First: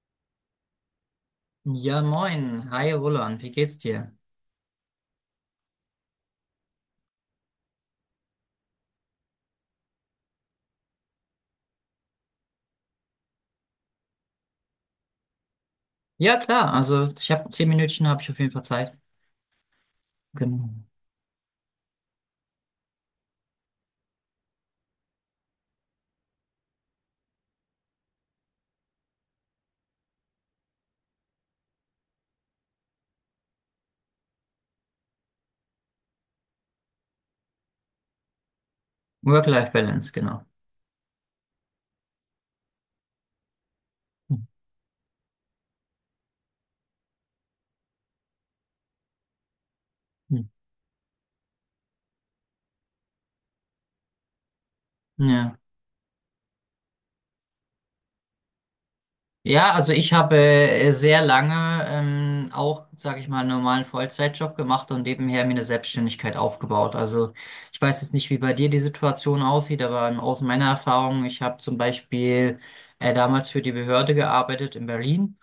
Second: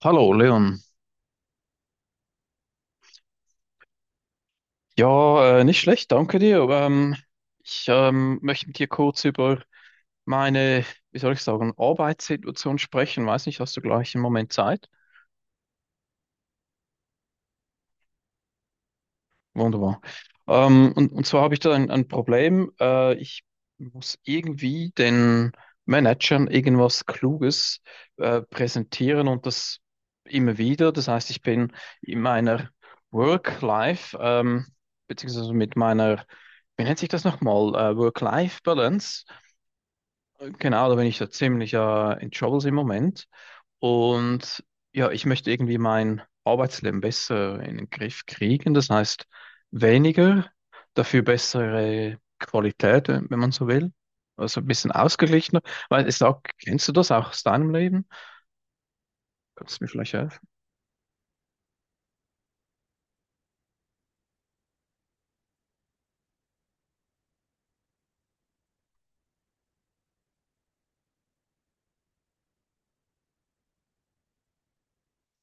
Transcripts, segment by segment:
Hallo Leon. Ja, moin. Hi, Roland. Wie geht's dir? Ja, nicht schlecht, danke dir. Ich möchte mit dir kurz über meine, wie soll ich sagen, Arbeitssituation sprechen. Weiß nicht, hast du gleich einen Moment Zeit? Ja, klar. Also, ich habe 10 Minütchen, habe ich auf jeden Fall Zeit. Wunderbar. Genau. Und zwar habe ich da ein Problem. Ich muss irgendwie den Managern irgendwas Kluges präsentieren, und das immer wieder. Das heißt, ich bin in meiner Work-Life, beziehungsweise mit meiner, wie nennt sich das nochmal? Work-Life-Balance. Äh, Work-Life-Balance, genau. Genau, da bin ich da ziemlich in Troubles im Moment. Hm, Und ja, ich möchte irgendwie mein Arbeitsleben besser in den Griff kriegen. Das heißt, hm. weniger, dafür bessere Qualität, wenn man so will. Also ein bisschen Ja. ausgeglichener. Weil ich sag, kennst du das auch aus deinem Leben? Ja, Kannst du mir also ich vielleicht habe helfen? Sehr lange auch, sage ich mal, einen normalen Vollzeitjob gemacht und nebenher mir eine Selbstständigkeit aufgebaut. Also ich weiß jetzt nicht, wie bei dir die Situation aussieht, aber aus meiner Erfahrung, ich habe zum Beispiel damals für die Behörde gearbeitet in Berlin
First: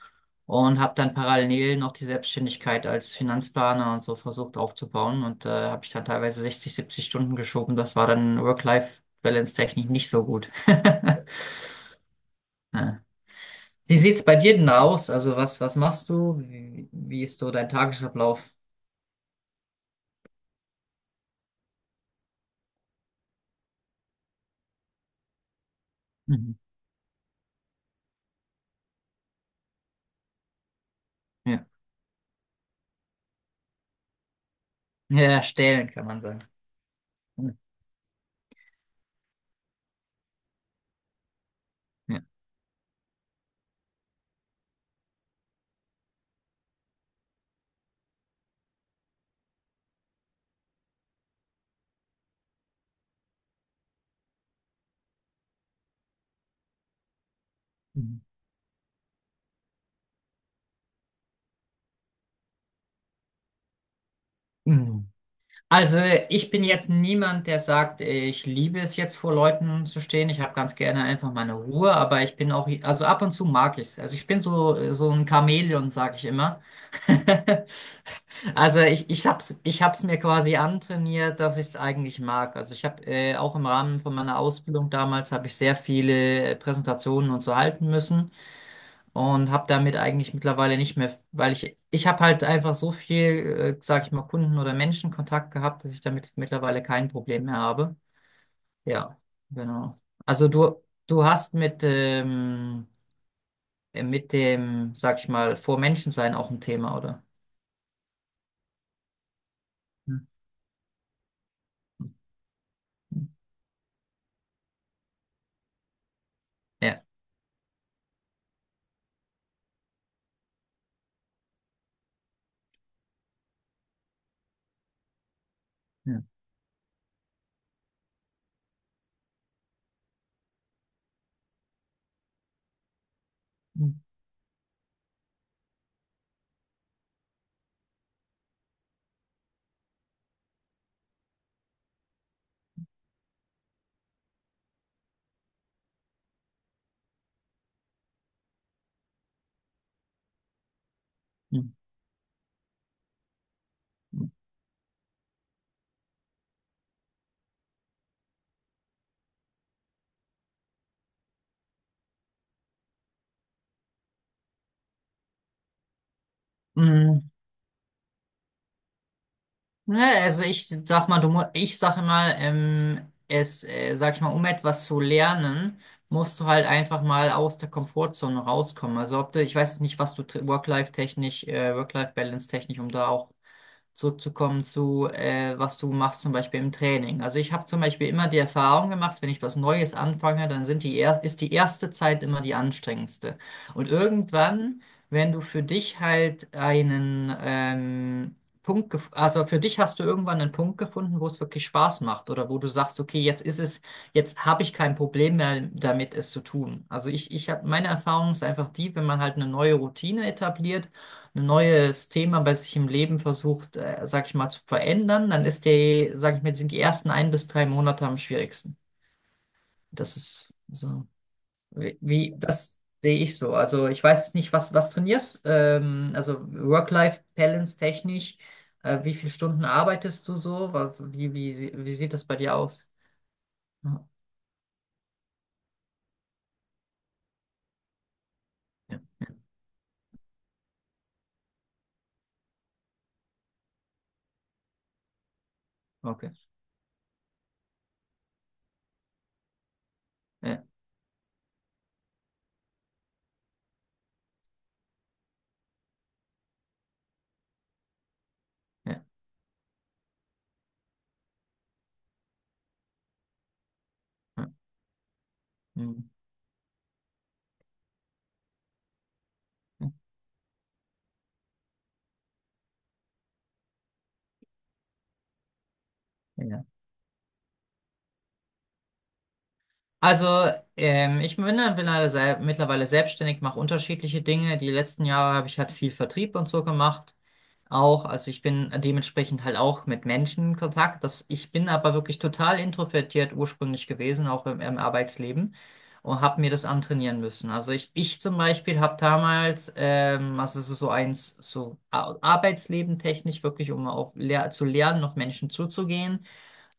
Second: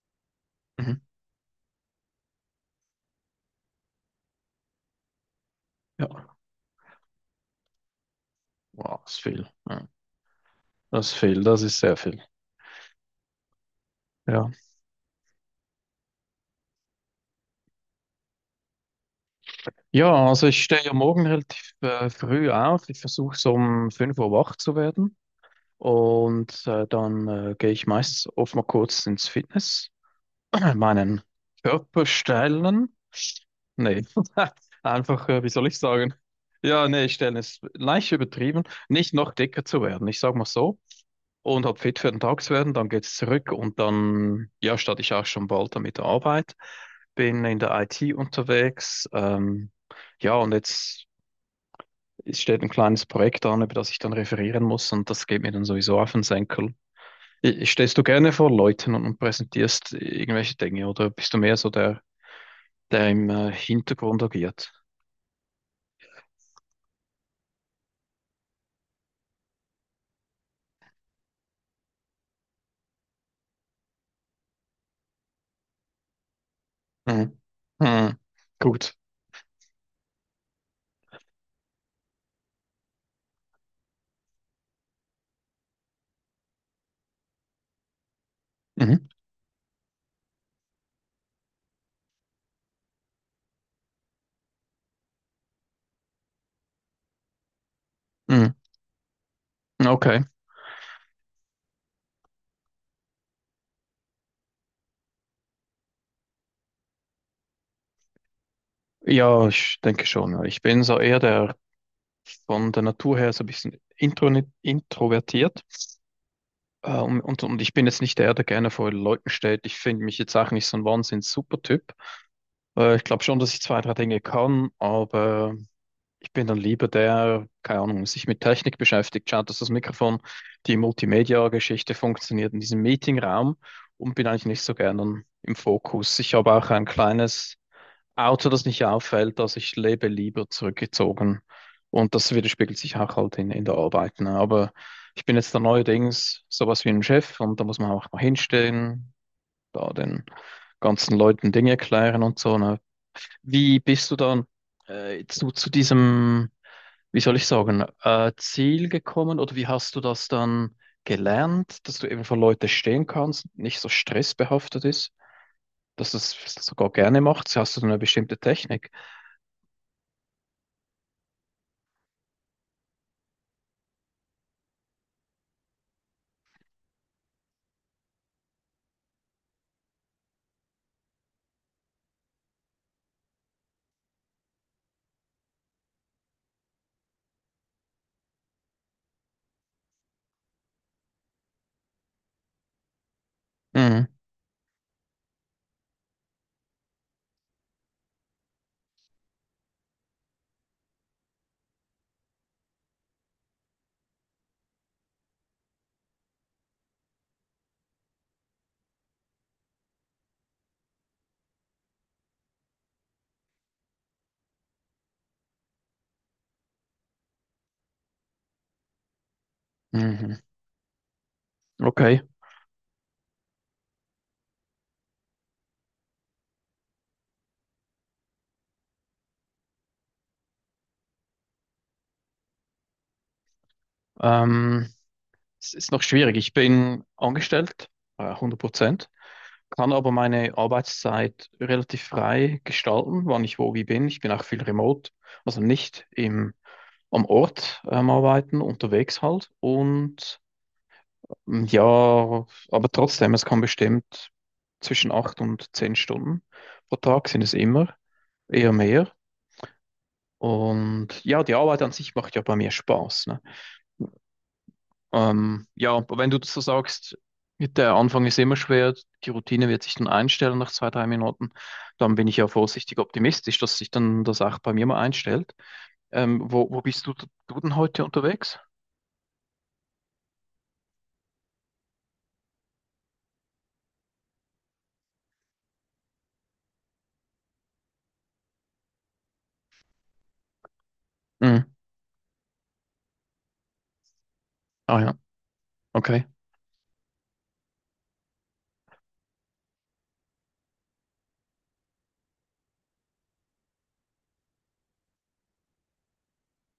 und habe Mhm. dann parallel noch die Selbstständigkeit als Finanzplaner und so versucht aufzubauen und habe ich dann Ja, teilweise 60, 70 Stunden geschoben. Das war dann wow, das ist viel. Work-Life-Balance-technisch Ja. nicht so gut. Das ist viel, das ist sehr viel. Ja. Wie sieht's bei Ja. dir denn aus? Also was, was machst du? Wie, wie ist so dein Tagesablauf? Ja, also ich stehe ja morgen relativ früh auf. Ich versuche so um 5 Uhr wach zu werden. Mhm. Und dann gehe ich meistens oft mal kurz ins Fitness. Ja, meinen Ja. Körperstellen? Nee, Ja, einfach, wie soll ich erstellen kann sagen? man sagen. Ja, nee, Stellen Hm, ist leicht übertrieben. Nicht noch dicker zu werden, ich sag mal so. Und hab fit für den ja. Tag zu werden, dann geht's zurück und dann, ja, starte ich auch schon bald damit der Arbeit. Bin in der IT unterwegs. Ja, und jetzt, es steht ein kleines Projekt an, über das ich dann referieren muss, und das geht mir dann sowieso auf den Senkel. Stehst du Mhm. gerne vor Leuten und präsentierst irgendwelche Dinge, oder bist du mehr so der im Hintergrund agiert? Mhm. Also ich bin jetzt niemand, der sagt, ich liebe es jetzt vor Leuten zu stehen. Ich habe ganz gerne einfach meine Ruhe, aber ich bin auch, also ab und zu mag ich es. Also ich bin so, so ein Chamäleon, sage ich immer. Mhm. Mhm. Also Gut. ich hab's, ich hab's mir quasi antrainiert, dass ich es eigentlich mag. Also ich habe auch im Rahmen von meiner Ausbildung damals habe ich sehr viele Präsentationen und so halten müssen Mhm. und habe damit eigentlich mittlerweile nicht mehr, weil ich habe halt einfach so viel, sag ich mal, Kunden- oder Menschenkontakt gehabt, dass ich damit mittlerweile kein Problem mehr habe. Mhm. Ja, genau. Okay. Also du hast mit dem, sag ich mal, vor Menschen sein auch ein Thema, oder? Ja, ich denke Hm. schon, ja. Ich bin so eher der, von der Natur her so ein bisschen introvertiert. Äh, Ja. und, und, und ich bin jetzt nicht der, der gerne vor Leuten steht. Ich finde mich jetzt auch nicht so ein Wahnsinns-Supertyp. Ich glaube schon, dass ich zwei, drei Dinge kann, aber Ja. ich bin dann lieber der, keine Ahnung, sich mit Technik beschäftigt, schaut, dass das Mikrofon, die Multimedia-Geschichte funktioniert in diesem Meetingraum, Hm. und bin eigentlich nicht so gern dann im Fokus. Ich habe auch ein kleines Auto, das nicht auffällt, also ich lebe lieber zurückgezogen, und das widerspiegelt sich auch halt in, der Arbeit. Ne? Aber ich bin jetzt da neuerdings sowas wie ein Chef, und da muss man auch mal hinstehen, da den ganzen Leuten Hm. Dinge erklären und so. Ne? Wie bist du dann jetzt so zu diesem, wie soll ich sagen, Ziel gekommen, oder wie hast du das dann gelernt, dass du eben für Leute stehen kannst, nicht so stressbehaftet ist, dass du es sogar Mm, gerne machst? Hast du dann eine bestimmte Technik? Ne, also ich sag mal, du, ich sag mal, es, sag ich mal, um etwas zu lernen, musst du halt einfach mal aus der Komfortzone rauskommen. Also ob du, ich weiß jetzt nicht, was du Work-Life-technisch, Work-Life-Balance-technisch, um da auch zurückzukommen zu, was du machst, zum Beispiel im Training. Also ich habe zum Beispiel immer die Erfahrung gemacht, wenn ich was Neues anfange, dann sind die er ist die erste Zeit immer die anstrengendste. Und Mhm. irgendwann, wenn du für dich halt einen also für dich hast du irgendwann einen Punkt gefunden, wo es wirklich Spaß macht oder wo du sagst, okay, jetzt ist es, jetzt habe ich kein Problem mehr damit, es zu tun. Also ich habe, meine Erfahrung ist einfach die, wenn man halt eine neue Routine etabliert, ein neues Thema bei sich im Leben versucht, sag ich mal, zu verändern, dann ist die, sag ich mal, sind die ersten ein bis drei Monate am schwierigsten. Das Mhm. ist so, Okay. Das sehe ich so. Also ich weiß jetzt nicht, was, was trainierst, also Work-Life-Balance technisch, wie viele Stunden arbeitest du so? Wie, wie, wie sieht das bei dir aus? Ja, Ähm, Es ist noch schwierig. Ich bin angestellt, 100%. Kann aber meine Arbeitszeit relativ frei gestalten, wann ich wo wie bin. Ich bin auch viel remote, also nicht okay. am Ort arbeiten, unterwegs halt. Und Ja, ähm, ja, aber trotzdem, es kann bestimmt zwischen 8 und 10 Stunden pro Tag sind es immer, eher ja, mehr. Und ja, die Arbeit an sich macht ja bei mir Spaß, ne? ja. Ja, Hm. aber wenn du das so sagst, der Anfang ist immer schwer, die Routine wird sich dann einstellen nach 2, 3 Minuten, dann bin ich ja vorsichtig optimistisch, dass sich dann das auch bei mir mal einstellt. Ähm, Ja. wo, wo bist du denn heute unterwegs? Also, ich bin ja mittlerweile mittlerweile selbstständig, mache unterschiedliche Dinge. Die letzten Jahre habe ich halt viel Vertrieb und so gemacht. Auch, also ich bin dementsprechend halt auch mit Menschen in Kontakt. Das, ich Mhm. bin aber wirklich total introvertiert ursprünglich gewesen, auch im, im Ah ja, Arbeitsleben, und okay. habe mir das antrainieren müssen. Also ich zum Beispiel habe damals, also es ist so eins, so Arbeitsleben technisch wirklich, um auch lehr zu lernen, auf Menschen zuzugehen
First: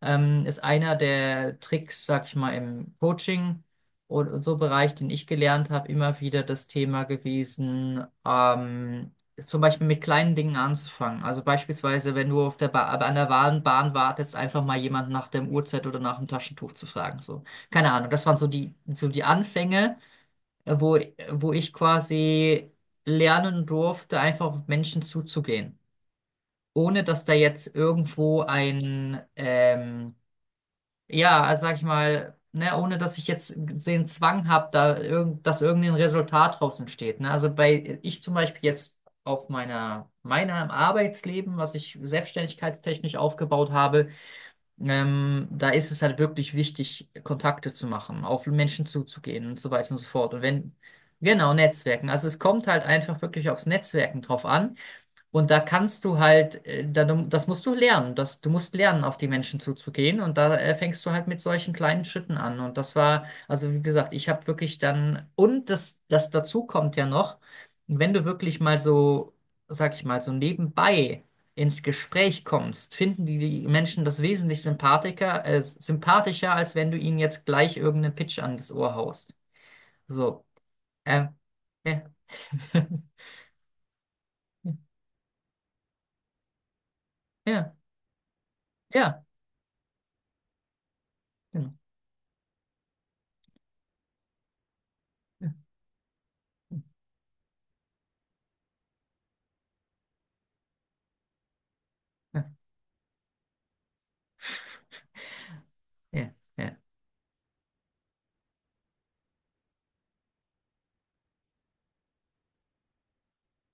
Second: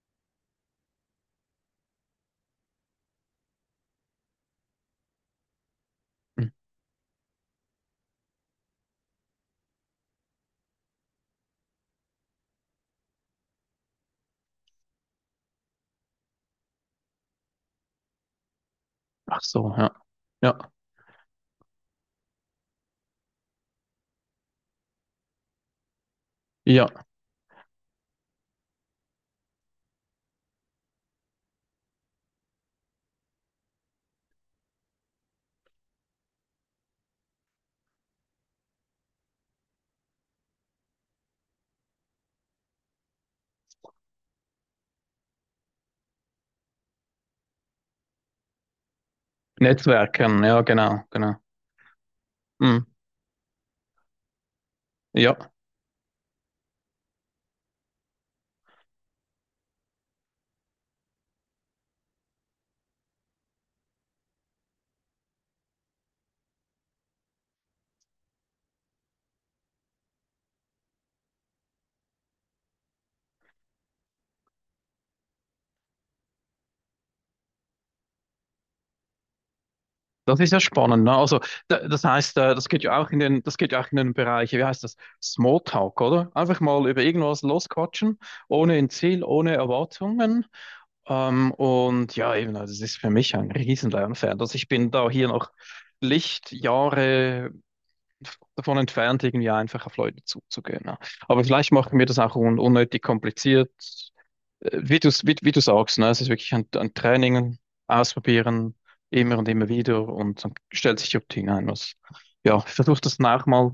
ist einer der Tricks, sag ich mal, im Coaching und so Bereich, den ich gelernt habe, immer wieder Mhm. das Thema gewesen, zum Beispiel mit kleinen Dingen anzufangen. Also beispielsweise, wenn du auf der ba an der Bahn wartest, einfach mal jemand nach dem Uhrzeit oder nach dem Taschentuch zu fragen. So. Keine Ahnung, das waren so die Ach so, ja. Anfänge, Ja, wo, wo ich quasi lernen durfte, einfach auf Menschen zuzugehen. ja. Ohne dass da jetzt irgendwo ein, ja, also sag ich mal, ne, ohne dass ich jetzt den Zwang habe, da irgend, dass irgendein Resultat draus entsteht. Ne? Also bei ich zum Beispiel jetzt auf meiner, meiner Arbeitsleben, was ich selbstständigkeitstechnisch aufgebaut habe, da ist es halt wirklich wichtig, Kontakte zu machen, auf Menschen zuzugehen und so weiter und so fort. Und Netzwerken, ja, wenn, genau, genau. genau, Netzwerken. Also es kommt halt Mhm. einfach wirklich aufs Netzwerken drauf an. Ja. Und da kannst du halt, da, das musst du lernen. Das, du musst lernen, auf die Menschen zuzugehen. Und da fängst du halt mit solchen kleinen Schritten an. Und das war, also wie gesagt, ich habe wirklich dann, und das, das dazu kommt ja noch, wenn du wirklich mal so, sag ich mal, so nebenbei ins Gespräch kommst, finden die, die Menschen das wesentlich sympathischer, als wenn du ihnen jetzt gleich irgendeinen Pitch an das Ohr haust. Das So. ist ja spannend, ne? Äh, Also, das ja, heißt, das geht ja auch in den, Bereich, wie heißt das? Smalltalk, oder? Einfach mal über irgendwas ja, losquatschen, ohne ein Ziel, ja, ohne Erwartungen. Ähm, genau. und ja, eben, also das ist für mich ein riesen Lernfeld. Also ich bin da hier noch Ja, Lichtjahre davon entfernt, irgendwie einfach auf Leute zuzugehen. Ne? Aber vielleicht machen wir das auch ja, un unnötig kompliziert, wie du sagst, ne? Es ist ja. wirklich ein, Ja. ein Training, ausprobieren, immer und immer wieder, und dann stellt sich die Routine ein. Was, ja, ich versuche das nach mal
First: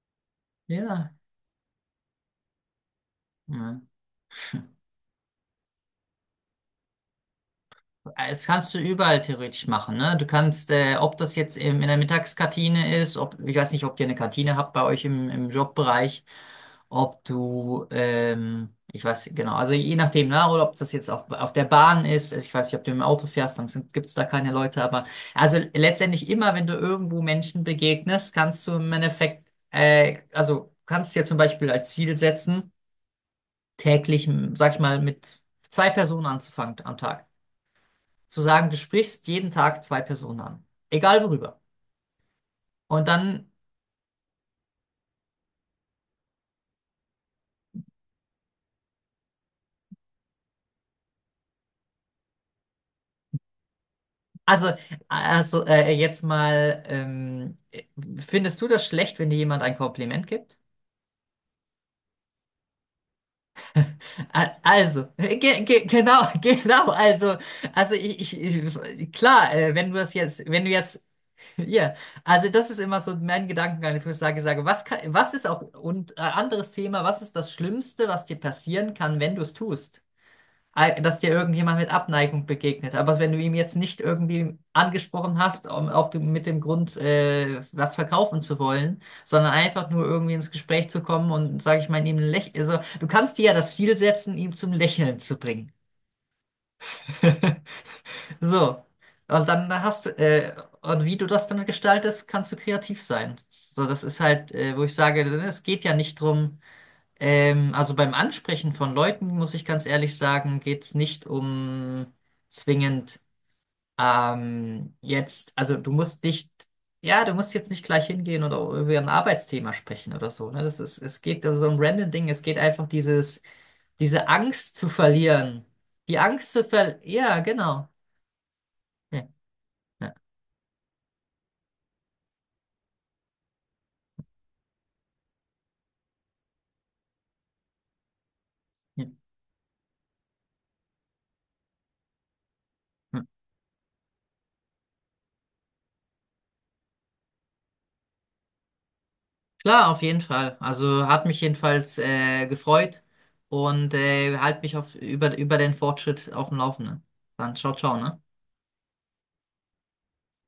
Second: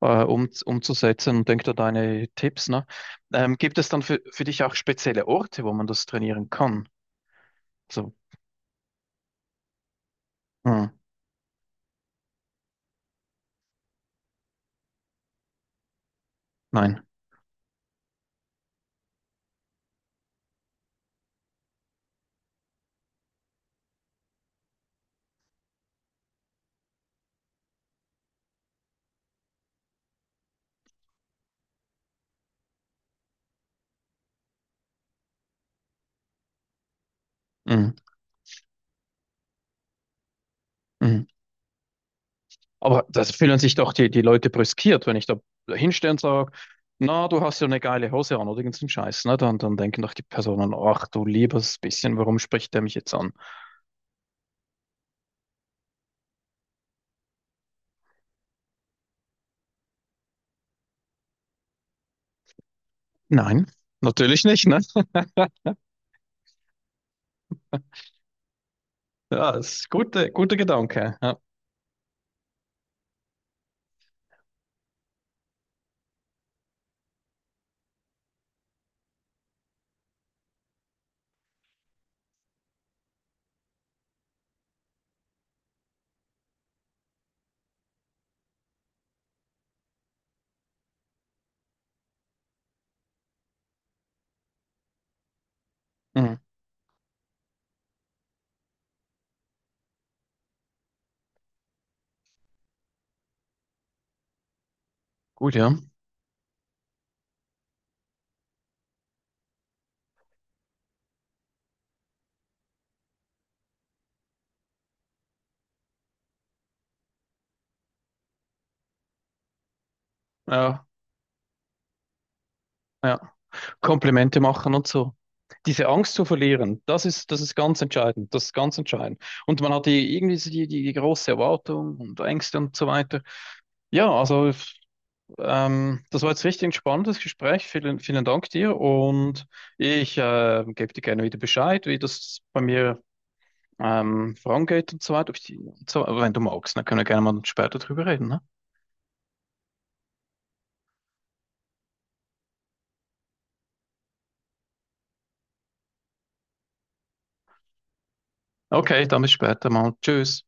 Ja. umzusetzen und denke da deine Tipps, ne? Gibt Ja. es dann für dich auch spezielle Orte, wo man das trainieren kann? So, Das kannst du überall theoretisch machen, ne? Du kannst, hm, ob das jetzt im, in der Mittagskantine ist, ob, ich weiß nicht, ob ihr eine Kantine habt bei euch im, im Jobbereich, nein. ob du, ich weiß genau, also je nachdem, ne? Oder ob das jetzt auf der Bahn ist, also ich weiß nicht, ob du im Auto fährst, dann gibt es da keine Leute, aber also letztendlich immer, wenn du irgendwo Menschen begegnest, kannst du im Endeffekt, also kannst dir zum Beispiel als Ziel setzen, täglich, sag ich mal, mit 2 Personen anzufangen am Tag. Hm, Zu sagen, du sprichst jeden Tag 2 Personen an. hm. Egal worüber. Aber Und das dann, fühlen sich doch die Leute brüskiert, wenn ich da hinstehe und sage, na, du hast ja eine geile Hose an, oder irgendeinen Scheiß, ne? Dann denken doch die Personen, ach du liebes bisschen, warum spricht der mich jetzt an? also, also jetzt mal, findest du das schlecht, wenn dir jemand ein Kompliment gibt? Nein, natürlich nicht, ne? Also, ge ge genau, genau, also ich Ja, klar, das ist wenn du das gute, jetzt, guter wenn du jetzt, Gedanke. Ja. ja, also das ist immer so mein Gedankengang, wo ich sage, was kann, was ist auch, und anderes Thema, was ist das Schlimmste, was dir passieren kann, wenn du es tust? Dass dir irgendjemand mit Abneigung begegnet. Aber wenn du ihm jetzt nicht irgendwie angesprochen hast, um, auf dem, mit dem Grund, was verkaufen zu wollen, sondern einfach nur irgendwie ins Gespräch zu kommen und, sage ich mal, ihm ein Lächeln, also du kannst dir ja das Ziel setzen, ihm zum Lächeln zu bringen. Mhm. So. Und dann hast du, und wie du das dann gestaltest, kannst du kreativ sein. So, das ist halt, wo ich sage, Gut, es ja. geht ja nicht drum, also beim Ansprechen von Leuten, muss ich ganz ehrlich sagen, geht es nicht um zwingend jetzt, also du musst nicht, ja, du musst jetzt nicht gleich hingehen oder über ein Arbeitsthema sprechen oder so, ne? Das Ja, ist, es geht also so ein random Ding, es geht einfach ja. dieses, diese Komplimente machen Angst und zu so. verlieren. Diese Angst Die zu Angst zu verlieren, verlieren, das ist, ja, das ist ganz genau. entscheidend. Das ist ganz entscheidend. Ja, Und man hat ja, die, irgendwie so die, die, die große Erwartung und Ängste und so weiter. Ja, also das war jetzt richtig ein spannendes Gespräch. Vielen, vielen Dank dir. ja. Und ich gebe dir gerne wieder Bescheid, wie das bei mir vorangeht und so weiter. Ob ich die, und so, wenn du magst, dann können wir gerne mal später drüber reden. Ne? Klar, auf jeden Fall. Also hat mich jedenfalls gefreut und halt mich auf, über, über den Fortschritt auf dem Laufenden. Dann ciao, ciao, ne? Okay, dann bis später mal. Tschüss.